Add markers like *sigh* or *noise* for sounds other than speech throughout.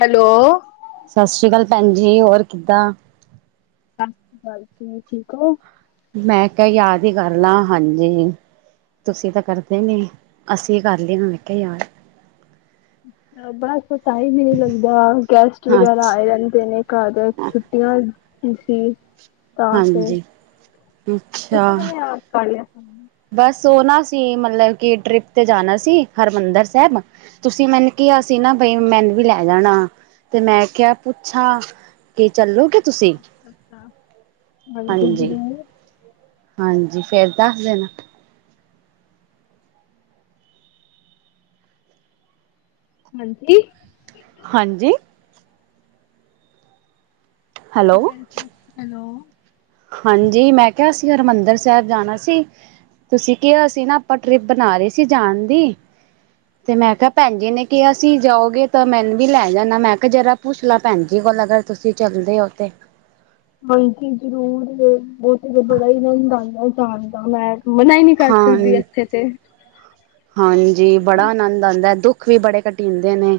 Hello. ਭੈਣਜੀ ਹੋਰ ਕਿੱਦਾਂ? ਸਤਿ ਸ਼੍ਰੀ ਅਕਾਲ ਜੀ ਠੀਕ ਹੋ? ਮੈਂ ਕਿਹਾ ਯਾਦ ਹੀ ਕਰ ਲਾ ਹਾਂਜੀ। ਤੁਸੀਂ ਤਾਂ ਕਰਦੇ ਨੀ ਅਸੀਂ ਕਰ ਲਿਏ ਹੁਣ ਕੇ ਯਾਦ। ਬਸ ਟਾਈਮ ਈ ਨੀ ਲੱਗਦਾ ਗੈਸਟ ਵਗੈਰਾ ਆਏ ਅੱਛਾ ਰਹੰਦੇ ਨੇ ਘਾਰ ਛੁੱਟੀਆਂ। *unintelligible* ਤਾਂ ਫਿਰ, ਹਾਂਜੀ ਅੱਛਾ। ਤੁਸੀਂ ਕਿਵੇਂ ਯਾਦ ਕਾਰ ਲਯਾ? ਬਸ ਉਹ ਨਾ ਅਸੀ ਮਤਲਬ ਕਿ ਟ੍ਰਿਪ ਤੇ ਜਾਣਾ ਸੀ ਹਰਿਮੰਦਰ ਸਾਹਿਬ ਤੁਸੀਂ ਮੈਨੂੰ ਕੀ ਕਹਯਾ ਸੀ ਨਾ ਬਈ ਮੈਨੂੰ ਵੀ ਲੈ ਜਾਣਾ ਤੇ ਮੈਂ ਕਿਹਾ ਪੁੱਛਾਂ ਕਿ ਚੱਲੋਗੇ? ਤੁਸੀਂ ਅੱਛਾ ਹਾਂਜੀ ਜਰੂਰ। ਹਾਂਜੀ ਫੇਰ ਦੱਸ ਦਿਨ। ਹਾਂਜੀ। ਹਾਂਜੀ। ਹੈਲੋ। *inaudible* ਹਾਂਜੀ ਮੈਂ ਕਿਹਾ ਅਸੀ ਹਰਿਮੰਦਰ ਸਾਹਿਬ ਜਾਣਾ ਸੀ, ਤੁਸੀਂ ਕਿਹਾ ਅਸੀਂ ਨਾ ਆਪਾਂ ਟ੍ਰਿਪ ਬਣਾ ਰਹੇ ਸੀ ਜਾਣ ਦੀ ਤੇ ਮੈਂ ਕਿਹਾ ਭੈਣ ਜੀ ਨੇ ਕਿਹਾ ਸੀਂ, ਜਾਓਗੇ ਤਾਂ ਮੈਨੂੰ ਵੀ ਲੈ ਜਾਣਾ, ਮੈਂ ਕਿਹਾ ਜਰਾ ਪੁੱਛ ਲ ਭੈਣ ਜੀ ਹੋਰ ਅਗਰ ਤੁਸੀਂ ਚੱਲਦੇ ਹੋ ਤੇ ਹਾਂਜੀ ਜਰੂਰ, ਔ ਤੇ ਬੜਾ ਇਹਨਾਂ ਨੂੰ ਜਾਣਦਾ, ਮੈਂ ਮਨਾ ਹੀ ਨੀ ਕਰ ਹਾਂ ਸਕਦੀ, ਇੱਥੇ ਤੇ ਹਾਂਜੀ ਬੜਾ ਆਨੰਦ ਆਉਂਦਾ, ਦੁੱਖ ਵੀ ਬੜੇ ਘਟੀਦੇ ਨੇ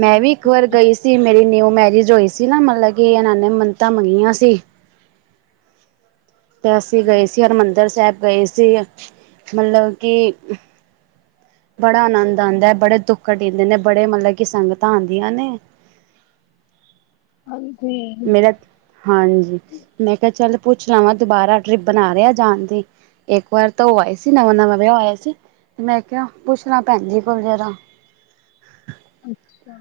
ਮੈਂ ਵੀ ਇੱਕ ਵਾਰ ਗਈ ਸੀ, ਮੇਰੀ ਨਿਊ ਮੈਰਿਜ ਹੋਈ ਸੀ ਨਾ, ਮਤਲਬ ਕਿ ਇਹਨਾਂ ਨੇ ਮੰਨਤ ਮੰਗੀਆਂ ਸੀ ਤੇ ਅਸੀਂ ਗਏ ਸੀ ਹਰਿਮੰਦਰ ਸਾਹਿਬ ਗਏ ਸੀ, ਮਤਲਬ ਕਿ ਬੜਾ ਆਨੰਦ ਆਉਦਾ ਹੈ, ਬੜੇ ਦੁੱਖ ਟੀਂਦੇ ਨੇ ਬੜੇ ਮਤਲਬ ਕਿ ਸੰਗਤਾਂ ਆਉਂਆਂ ਨੇ। *unintelligible* ਹਾਂਜੀ ਮੇਰਠ, ਹਾਂਜੀ ਮੈਂ ਕੇਹਾ ਜ਼ਰਾ ਪੁੱਛ ਲਵਾਂ। ਦੁਬਾਰਾ ਟ੍ਰਿਪ ਬਣਾ ਰਿਹਾ ਜਾਣ ਦੀ, ਇੱਕ ਵਾਰ ਤਾਂ ਉਹ ਆਏ ਸੀ ਨਵਾਂ ਨਵਾਂ ਵਿਆਹ ਹੋਇਆ ਸੀ ਤੇ ਮੈਂ ਕਿਹਾ ਪੁੱਛਲਾ, ਭੈਣ ਜੀ ਕੋਲ ਜਰਾ ਅੱਛਾ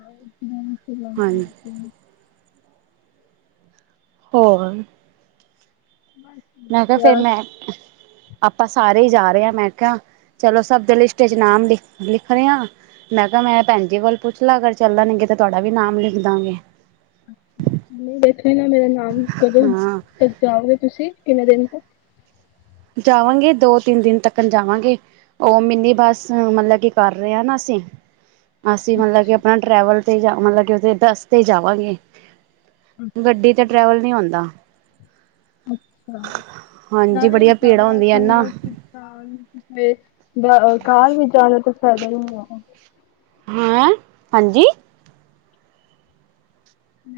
ਹਾਂਜੀ ਹੋਰ ਮੈਂ ਕਿਹਾ ਫੇਰ ਮੈਂ, ਨਹੀਂ ਆਪਾਂ ਸਾਰੇ ਹੀ ਜਾ ਰਹੇ ਹਾਂ ਮੈਂ ਕਿਹਾ ਚਲੋ ਸਭ ਦੇ ਲਿਸਟ ਚ ਨਾਮ, ਲਿਖ ਲਿਖ ਰਹੇ ਆ ਮੈਂ ਕਿਹਾ ਮੈਂ ਭੈਣੀ ਵਲ ਪੁੱਛ ਲਾ, ਅਗਰ ਚੱਲਣਗੇ ਤਾਂ ਤੁਹਾਡਾ ਵੀ ਨਾਮ ਲਿਖ ਦਾਂਗੇ ਨਹੀਂ ਦੇਖ ਲ ਨਾ ਮੇਰਾ ਨਾਮ ਕਦੋਂ ਹਾਂ ਤੱਕ ਜਾਓਗੇ ਤੁਸੀਂ, ਕਿੰਨੇ ਦਿਨ ਤੱਕ ਜਾਵਾਂਗੇ ਦੋ ਤਿੰਨ ਦਿਨ ਤੱਕ ਜਾਵਾਂਗੇ, ਔ ਮਿੰਨੀ ਬੱਸ ਮਤਲਬ ਕੀ ਕਰ ਰਹੇ ਨਾ ਅਸੀਂ। ਅਸੀਂ ਮਤਲਬ ਕਿ ਆਪਣਾ ਟਰੈਵਲ ਤੇ ਜਾਵਾਂਗੇ, ਮਤਲਬ ਕਿ ਉਦੇ ਬੱਸ ਤੇ ਜਾਵਾਂਗੇ। ਗੱਡੀ ਤੇ ਟਰੈਵਲ ਨਹੀਂ ਹੋਂਦਾ। *unintelligible* ਹਾਂਜੀ ਕਾਰ ਬੜੀਆਂ ਭੀੜਾਂ ਹੁੰਦੀਆਂ ਵੀਚ ਨਾ ਜਾਣਾ, ਤੇ ਪੈਦਲ ਨਹੀ ਜਾਣਾ। ਹੈਂ, ਹਾਂਜੀ।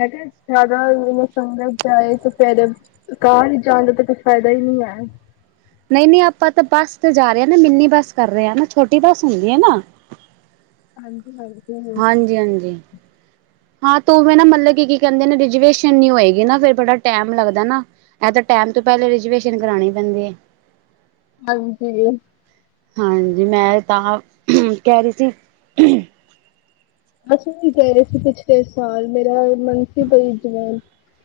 ਮੈਂ ਕਿਹਾ ਜ਼ਿਆਦਾ ਸੰਗਤ ਜਾਏ ਤੇ ਪੈਦਲ, ਕਾਰ ਚ ਜਾਣ ਦਾ ਤੇ ਕੋਈ ਫਾਇਦਾ ਨੀ। *unintelligible* ਨਹੀਂ-ਨਹੀਂ, ਆਪਾਂ ਤਾਂ ਬੱਸ ਤੇ ਜਾ ਰਹੇ ਹਾਂ ਨਾ, ਮਿੰਨੀ ਬੱਸ ਕਰ ਰਹੇ ਹ ਨਾ, ਛੋਟੀ ਬੱਸ ਹੁੰਦੀ ਹੈ ਨਾ? ਹਾਂਜੀ-ਹਾਂਜੀ। ਹਾਂਜੀ-ਹਾਂਜੀ। ਹਾਂ ਤੋ ਮੈ ਨਾ ਮਤਲਬ ਕੀ, ਕੀ ਕਹਿੰਦੇ ਨੇ ਰਿਜਵੇਸ਼ਨ ਨੀਂ ਹੋਏਗੀ ਨਾ, ਫੇਰ ਬੜਾ ਟੈਮ ਲੱਗਦਾ ਨਾ, ਇਹ ਤਾਂ ਟੈਮ ਟੈਮ ਤੋਂ ਪਹਿਲੇ ਰਿਜ਼ਰਵੇਸ਼ਨ ਕਰਵਾਉਣੀ ਪੈਂਦੀ ਏ। ਹਾਂਜੀ ਹਾਂਜੀ ਮੈਂ ਤਾਂ ਕਹਿ ਰਹੀ ਸੀ ਅਸੀਂ ਵੀ ਕਹਿ ਰਹੇ ਸੀ ਪਿਛਲੇ ਸਾਲ, ਮੇਰਾ ਮਨ ਸੀ ਭਈ ਜਿਵੇਂ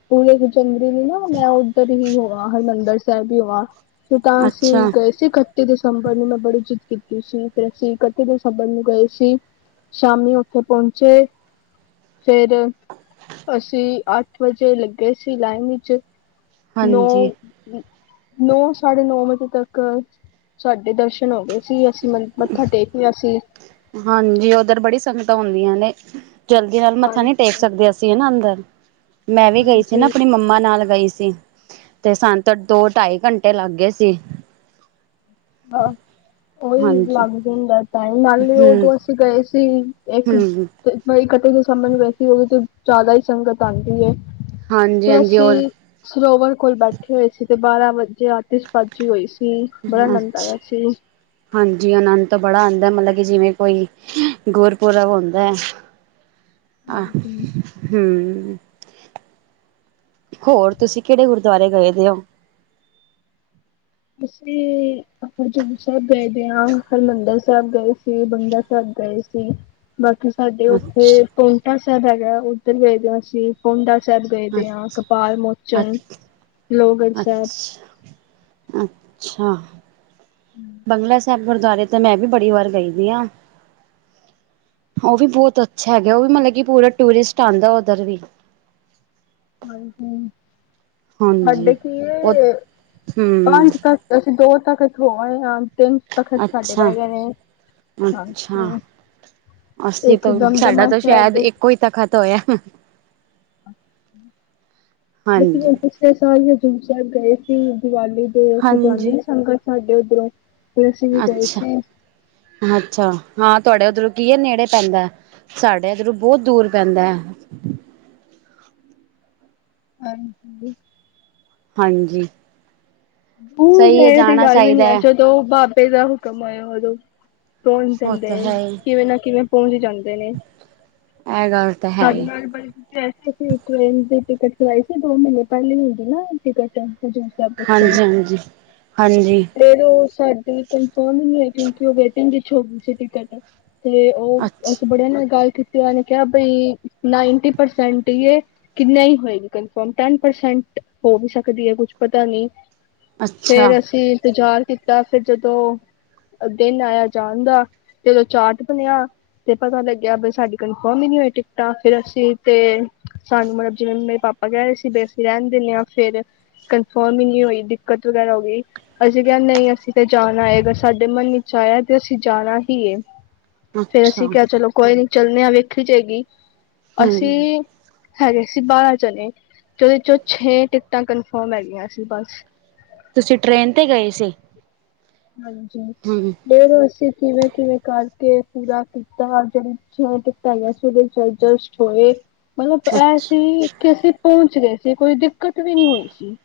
ਪੂਰੇ ਚੰਗੀ ਨੇ ਨਾ ਮੈਂ ਉੱਧਰ ਹੀ ਹੋਵਾਂ, ਹਰਿਮੰਦਰ ਸਾਹਿਬ ਵੀ ਹੋਵਾਂ। ਫੇਰ ਤਾਂ ਅਸੀਂ ਅੱਛਾ ਗਏ ਸੀ ਖੱਟ ਇਕੱਤੀ ਦਸੰਬਰ ਨੂੰ ਮੈਂ ਬੜੀ ਜਿੱਤ ਕੀਤੀ ਸੀ, ਫਿਰ ਅਸੀਂ ਇਕੱਤੀ ਦਸੰਬਰ ਨੂੰ ਗਏ ਸੀ, ਸ਼ਾਮੀ ਓ ਉੱਥੇ ਪਹੁੰਚੇ। ਫਿਰ ਅਸੀਂ ਅੱਠ ਵਜੇ ਲੱਗੇ ਸੀ ਲਾਈਨ ਵਿੱਚ। ਹਾਂਜੀ ਨੌ ਨ ਨੌ ਸਾਢੇ ਨੌ ਵਜੇ ਤੱਕ ਸਾਡੇ ਦਰਸ਼ਨ ਹੋ ਗਏ ਸੀ। ਅਸੀਂ ਮ ਮੱਥਾ ਟੇਕ ਲਿਆ ਸੀ ਹਾਂਜੀ ਉਧਰ ਬੜੀ ਸੰਗਤ ਹੁੰਦੀਆਂ ਨੇ, ਜਲਦੀ ਨਾਲ ਮੱਥਾ ਨਹੀਂ ਟੇਕ ਹਾਂਜੀ ਸਕਦੇ ਅਸੀਂ ਹੈਨਾ ਅੰਦਰ। ਮੈਂ ਵੀ ਗਈ ਸੀ ਨਾ, ਹਾਂਜੀ ਆਪਣੀ ਮੰਮਾ ਨਾਲ ਗਈ ਸੀ। ਤੇ ਸਾਨੂੰ ਤੇ ਦੋ ਢਾਈ ਘੰਟੇ ਲੱਗ ਗਏ ਸੀ। ਹਾਂ, ਉਹੀ ਹਾਂਜੀ ਲੱਗ ਜਾਂਦਾ ਟਾਈਮ, ਨਾਲੇ ਹਮ ਉਦੋਂ ਅਸੀਂ ਗਏ ਸੀ ਇੱਕ, ਹਮ ਇਕੱਤੀ ਦਸੰਬਰ ਨੂੰ ਵੈਸੀ ਓਦੋਂ ਤੇ ਜ਼ਿਆਦਾ ਹੀ ਸੰਗਤ ਆਉਂਦੀ ਏ। ਹਾਂਜੀ ਫਿਰ ਹਾਂਜੀ ਅਸੀਂ ਹੋਰ ਸਰੋਵਰ ਕੋਲ ਬੈਠੇ ਹੋਏ ਸੀ। ਤੇ ਬਾਰਾਂ ਵਜੇ ਆਤੀਸ਼ਬਾਜੀ ਹੋਈ ਸੀ, ਬੜਾ ਅਨੰਦ ਹਾਂਜੀ, ਆਨੰਦ ਤੋਂ ਬੜਾ ਆਉਂਦਾ। ਮਤਲਬ ਕਿ ਜਿਵੇਂ ਕੋਈ ਗੁਰਪੂਰਬ ਹੁੰਦੈ ਆ ਹਾਂਜੀ ਹੂੰ। ਹੋਰ ਤੁਸੀਂ ਕਿਹੜੇ ਗੁਰਦੁਆਰੇ ਗਏ ਦੇ ਓ? ਅਸੀਂ ਹਜੂਰ ਸਾਹਿਬ ਗਏ ਦੇ ਹਾਂ ਹਰਿਮੰਦਰ ਸਾਹਿਬ ਗਏ ਸੀ ਬੰਗਲਾ ਸਾਹਿਬ ਗਏ ਸੀ। ਬਾਕੀ ਸਾਡੇ ਉੱਥੇ ਅੱਛਾ ਪਾਉਂਟਾ ਸਾਹਿਬ ਹੈਗਾ ਉੱਧਰ ਗਏ ਦੇ ਹਾਂ ਅਸੀਂ ਪਾਉਂਟਾ ਸਾਹਿਬ ਗਏ ਦੇ ਹਾਂ ਕਪਾਲ ਅੱਛਾ ਮੋਚਨ, ਅੱਛਾ ਲੋਹਗੜ੍ਹ ਸਾਹਿਬ ਅੱਛਾ ਅੱਛਾ ਬੰਗਲਾ ਸਾਹਿਬ ਗੁਰਦੁਆਰੇ ਤੇ ਮੈਂ ਵੀ ਬੜੀ ਵਾਰ ਗਈ ਦੀ ਆਂ। ਉਹ ਵੀ ਬਹੁਤ ਅੱਛਾ ਹੈਗਾ ਉਹ ਵੀ ਮਤਲਬ ਕਿ ਪੂਰਾ ਟੂਰਿਸਟ ਆਉਂਦਾ ਓਧਰ ਵੀ ਹਾਂਜੀ ਸਾਡੇ ਹਾਂਜੀ। ਕੀ ਉਹ ਏ ਹਮ ਪੰਜ ਤੱਖਤ ਅਸੀਂ ਦੋ ਤੱਖਤ ਹੋ ਆਏ ਹਾਂ। ਤਿੰਨ ਤਖ਼ਤ ਸਾਡੇ ਅੱਛਾ ਰਹਿ ਗਏ ਨੇ ਅੱਛਾ ਹਾਂਜੀ। ਅਸੀਂ ਇੱਕ ਤਾਂ ਸਾਡਾ ਦਮਦਮਾ ਤਾਂ ਸ਼ਾਇਦ ਸਾਹਿਬ ਇੱਕੋ ਹੀ ਤਖ਼ਤ ਹੋਇਆ। ਅਸੀਂ ਹਾਂਜੀ ਹੁਣ ਪਿਛਲੇ ਸਾਲ ਹਜੂਰ ਸਾਹਿਬ ਗਏ ਸੀ ਦੀਵਾਲੀ ਤੇ, ਉੱਥੇ ਜਾਂਦੀ ਸੰਗਤ ਸਾਡੇ ਉੱਧਰੋਂ ਫਿਰ ਅਸੀਂ ਵੀ ਗਏ ਸੀ ਅੱਛਾ-ਅੱਛਾ ਹਾਂ। ਤੁਹਾਡੇ ਉੱਧਰੋਂ ਕੀ ਏ, ਨੇੜੇ ਪੈਂਦਾ ਸਾਡੇ ਇੱਧਰੋਂ ਬਹੁਤ ਦੂਰ ਪੈਂਦਾ। ਹਾਂਜੀ ਹਾਂਜੀ ਹੂੰ ਸਹੀ ਹੈ ਨੇੜੇ ਤੇ ਜਾਣਾ ਗੱਲ ਵੀ ਨੀ ਚਾਹੀਦਾ ਹੈ। ਜਦੋਂ ਬਾਬੇ ਦਾ ਹੁਕਮ ਹੋਇਆ ਉਹਦੋਂ ਸੋਣ ਉਹ ਦਿੰਦੇ ਤਾਂ ਹੈ ਹੀ, ਕਿਵੇਂ ਨਾ ਕਿਵੇਂ ਪਹੁੰਚ ਹੰ ਜਾਂਦੇ ਨੇ। ਇਹ ਗੱਲ ਤਾਂ ਹੈ ਸਾਡੇ ਹੀ ਨਾਲ ਬੜੇ *unintelligible* ਟਿਕਟ ਕਰਵਾਈ ਸੀ ਦੋ ਮਹੀਨੇ ਪਹਿਲੇ ਹੁੰਦੀ ਨਾ ਟਿਕਟ ਹਜੂਰ ਸਾਹਿਬ ਵਾਸਤੇ ਹਾਂਜੀ ਹਾਂਜੀ ਹਾਂਜੀ ਫਿਰ ਉਹ ਸਾਡੀ ਕਨਫਰਮ ਨਹੀਂ ਹੋਈ ਕਿਉਂਕਿ ਉਹੇ ਹੋ ਗਈ ਸੀ ਟਿਕਟ ਤੇ ਉਹ ਅੱਛਾ ਅਸੀਂ ਬੜਿਆਂ ਨਾਲ ਗੱਲ ਕੀਤੀ ਨੇ ਕਿਹਾ ਬਈ ਨਾਈਨਟੀ ਪਰਸੈਂਟ ਹੀਏ ਕਿ ਨਹੀਂ ਹੋਏਗੀ ਕਨਫਰਮ ਟੇਂਨ ਪਰਸੈਂਟ ਹੋ ਵੀ ਸਕਦੀ ਹੈ ਕੁੱਛ ਪਤਾ ਨੀ ਅੱਛਾ ਫੇਰ ਅਸੀਂ ਇੰਤਜ਼ਾਰ ਕੀਤਾ ਫਿਰ ਜਦੋਂ ਦਿਨ ਆਇਆ ਜਾਣ ਦਾ ਜਦੋਂ ਚਾਟ ਬਣਿਆ। ਤੇ ਪਤਾ ਲੱਗਿਆ ਬ ਸਾਡੀ ਕਨਫਰਮ ਹੀ ਨਹੀਂ ਹੋਈ ਟਿਕਟਾਂ ਫੇਰ ਅਸੀਂ ਤੇ ਸਾਨੂੰ ਮਤਲਬ ਜਿਵੇਂ ਮੇਰੇ ਪਾ ਆਪਾਂ ਕਹਿਦੇ ਸੀ ਬੇਸੀ ਰਹਿੰਣ ਦਿੰਦੇ ਹਾਂ ਫੇਰ ਕਨਫਰਮ ਹੀ ਨਹੀਂ ਹੋਈ। ਦਿੱਕਤ ਵਗੈਰਾ ਹੋ ਗਈ ਅਸੀਂ ਕਿਹਾ ਨਹੀਂ ਅਸੀਂ ਤਾਂ ਜਾਣਾ ਹੈਏ ਅਗਰ ਸਾਡੇ ਮਨ ਵਿੱਚ ਆਇਆ ਤੇ ਅਸੀਂ ਜਾਣਾ। ਹੀ ਏ। ਫੇਰ ਅੱਛਾ ਅਸੀਂ ਕਿਹਾ ਚਲੋ ਕੋਈ ਨੀ ਚੱਲੇ ਹਾਂ ਵੇਖੀ ਜਾਏਗੀ ਹੂੰ ਅਸੀਂ ਹੈਗੇ ਸੀ ਬਾਰਾਂ ਜਾਣੇ ਤੇ ਉਹਦੇ 'ਚੋਂ ਛੇ ਟਿਕਟਾਂ ਕਨਫਰਮ ਹੈਗੀਆਂ ਸੀ ਬਸ ਤੁਸੀਂ ਟ੍ਰੇਨ ਤੇ ਗਏ ਸੀ। ਹਾਂਜੀ ਹੂੰ ਫੇਰ ਅਸੀ ਕਿਵੇਂ -ਕਿਵੇਂ ਕਰਕੇ ਪੂਰਾ ਕੀਤਾ ਜਿਵੇਂ ਟਿਕਟ ਹੋਈਆ ਸੀ ਅਰਜਸਟ ਹੋਏ। ਮਤਲਬ ਇਹ ਅੱਛਾ ਸੀ ਕਿ ਅਸੀਂ ਪਹੁੰਚ ਗਏ ਸੀ ਕੋਈ ਦਿੱਕਤ ਵੀ ਨਹੀਂ ਹੋਣੀ ਸੀ।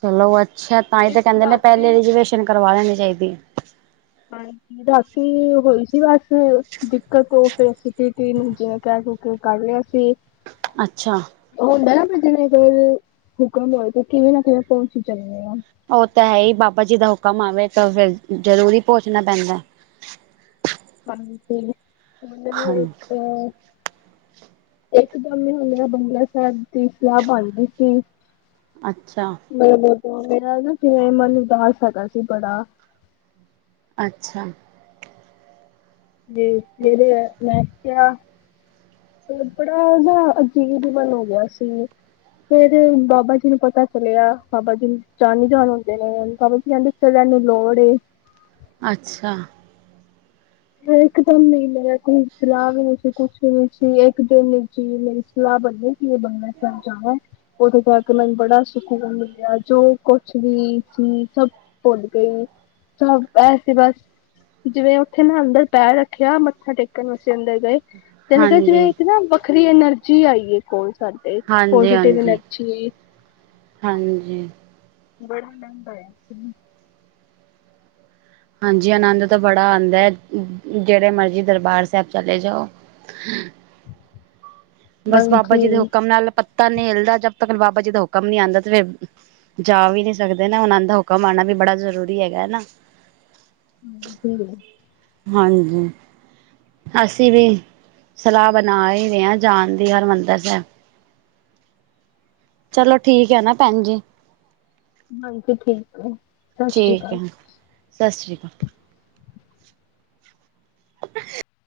ਚਲੋ ਅੱਛਾ ਤਾਂ ਹੀ ਤਾਂ ਸਿਰਫ ਕਹਿੰਦੇ ਨੇ ਪਹਿਲੇ ਰਾਤੀ ਰਿਜਵੇਸ਼ਨ ਕਰਵਾ ਲੈਣੀ ਚਾਹੀਦੀ ਹੈ। ਹਾਂਜੀ ਬਾਕੀ ਹੋਈ ਸੀ ਬਸ ਦਿੱਕਤ ਉਹ ਸੀ ਨੂੰ ਜਿਵੇਂ ਕਹਿ ਕਿ ਕਰ ਲਿਆ ਸੀ ਅੱਛਾ ਉਹ ਹੁੰਦਾ ਨਾ ਜਿਵੇਂ ਅਰ ਹੁਕਮ ਹੋਏ ਤਾਂ ਕਿਵੇਂ ਨਾ ਕਿਵੇ ਪਹੁੰਚ ਹੀ ਜਾਂਨੇ ਅ। ਉਹ ਤਾਂ ਹੈ ਹੀ ਬਾਬਾ ਜੀ ਦਾ ਹੁਕਮ ਆਵੇ ਤਾਂ ਫਿਰ ਜਰੂੂਰ ਹੀ ਪੋਚਣਾ ਪੈਂਦਾ। *inaudible* ਮਨ ਮਲ ਇੱਕ ਹਾਂਜੀ *unintelligible* ਇੱਕ ਦਮ ਹੱਲੇ ਬੰਗਲਾ ਸਾਹਿਬ ਦੀ ਸਲਾਹ ਬਣ ਗਈ ਸੀ। ਅੱਛਾ ਮੈਂ ਮੇਰਾ ਨਾ ਕਿਵੇਂ ਮਨ ਉਦਾਸ ਸਕਦਾ ਸੀ ਬੜਾ ਅੱਛਾ ਜ ਫ਼ਿਰ ਮੈਂ ਕਿਹਾ *inaudible* ਬੜਾ ਨਾ ਅਜੀਬ ਮਨ ਹੋ ਗਿਆ ਸੀ। ਫ਼ਿਰ ਬਾਬਾ ਜੀ ਨੂੰ ਪਤਾ ਚੱਲਿਆ ਬਾਬਾ ਜੀ ਜਾਨੀ ਜਾਨ ਹੁੰਦੇ ਨੇ ਬਾਬਾ ਜੀ ਕਹਿੰਦੇ ਚ ਮੈਨੂੰ ਲੋੜ ਏ ਅੱਛਾ। ਫਿਰ ਇੱਕ ਦਮ ਨ ਮੇਰਾ ਕੋਈ ਸਲਾਹ ਵੀ ਨਈ ਸੀ ਕੁਛ ਵੀ ਨਹੀਂ ਸੀ ਫਿਰ ਇੱਕ ਦਿਨ ਚ ਮੇਰੀ ਸਲਾਹ ਪਤਾ ਕਿ ਇਹ ਬੰਗਲਾ ਸਾਹਿਬ ਜਾਵਾ ਉਦੇ ਕਰ ਕੇ ਮੈਨੂੰ ਬੜਾ ਸਕੂਨ ਮਿਲਿਆ ਜੋ ਕੁਛ ਵੀ ਸਭ ਭੁੱਲ ਗਏ ਸਭ ਐਸੇ ਬਸ ਜਿਵੇਂ। ੱਥੇ ਨਾ ਅੰਦਰ ਪੈਰ ਰੱਖਿਆ ਮੱਥਾ ਟੇਕਣ ਅੰ ਅੰਦਰ ਗਏ ਜਾਣੇ ਕੇ ਜਿਵੇਂ ਹਾਂਜੀ ਇੱਕ ਨਾ ਵੱਖਰੀ ਐਨਰਜ ਜੀ ਆਈਏ ਕੋਲ ਸਾਡੇ ਹਾਂਜੀ ਪੋਜ਼ੀਟਿਵ ਹਾਂਜੀ ਐਨਰਜੀ। ਹਾਂਜੀ ੜਾਦਾ *inaudible* ਹਾਂਜੀ ਆਨੰਦ ਤਾਂ ਬੜਾ ਆਦਾ ਹੈ ਜਿਹੜੇ ਮਰਜੀ ਦਰਬਾਰ ਸਾਹਿਬ ਚਲੇ ਜਾਓ। ਹ *inaudible* ਬਸ ਬਾਬਾ ਜੀ ਦੇ ਹਾਂਜੀ ਹੁਕਮ ਨਾਲ ਪੱਤਾ ਨਈ ਹਿਲਦਾ ਜਦ ਤੱਕ ਬਾਬਾ ਜੀ ਦਾ ਹੁਕਮ ਨੀ ਆਦਾ ਤੇ ਫਿਰ ਜਾ ਵੀ ਨਹੀਂ ਸਕਦੇ ਨਾ ਉਹਨਾਂ ਦਾ ਹੁਕਮ ਆਣਾ ਵੀ ਬੜਾ ਜ਼ਰੂਰੀ ਹੈਗਾ ਨਾ ਹਾਂਜੀ ਹਾਂਜੀ ਅਸੀਂ ਵੀ ਸਲਾਹ ਬਨਾ ਈ ਰਹੇ ਆ ਜਾਨ ਦੀ ਹਰਿਮੰਦਿਰ ਸਾਹਿਬ ਚਲੋ ਠੀਕ ਹੈ ਨਾ ਭੈਨ ਜੀ। ਹਾਂਜੀ ਠੀਕ ਏ ਸਤਿ ਸ੍ਰੀ ਠੀਕ ਕਾਲ ਹੈ ਸਤਿ ਸ਼੍ਰੀ ਕਾਲ *inaudible* *inaudible*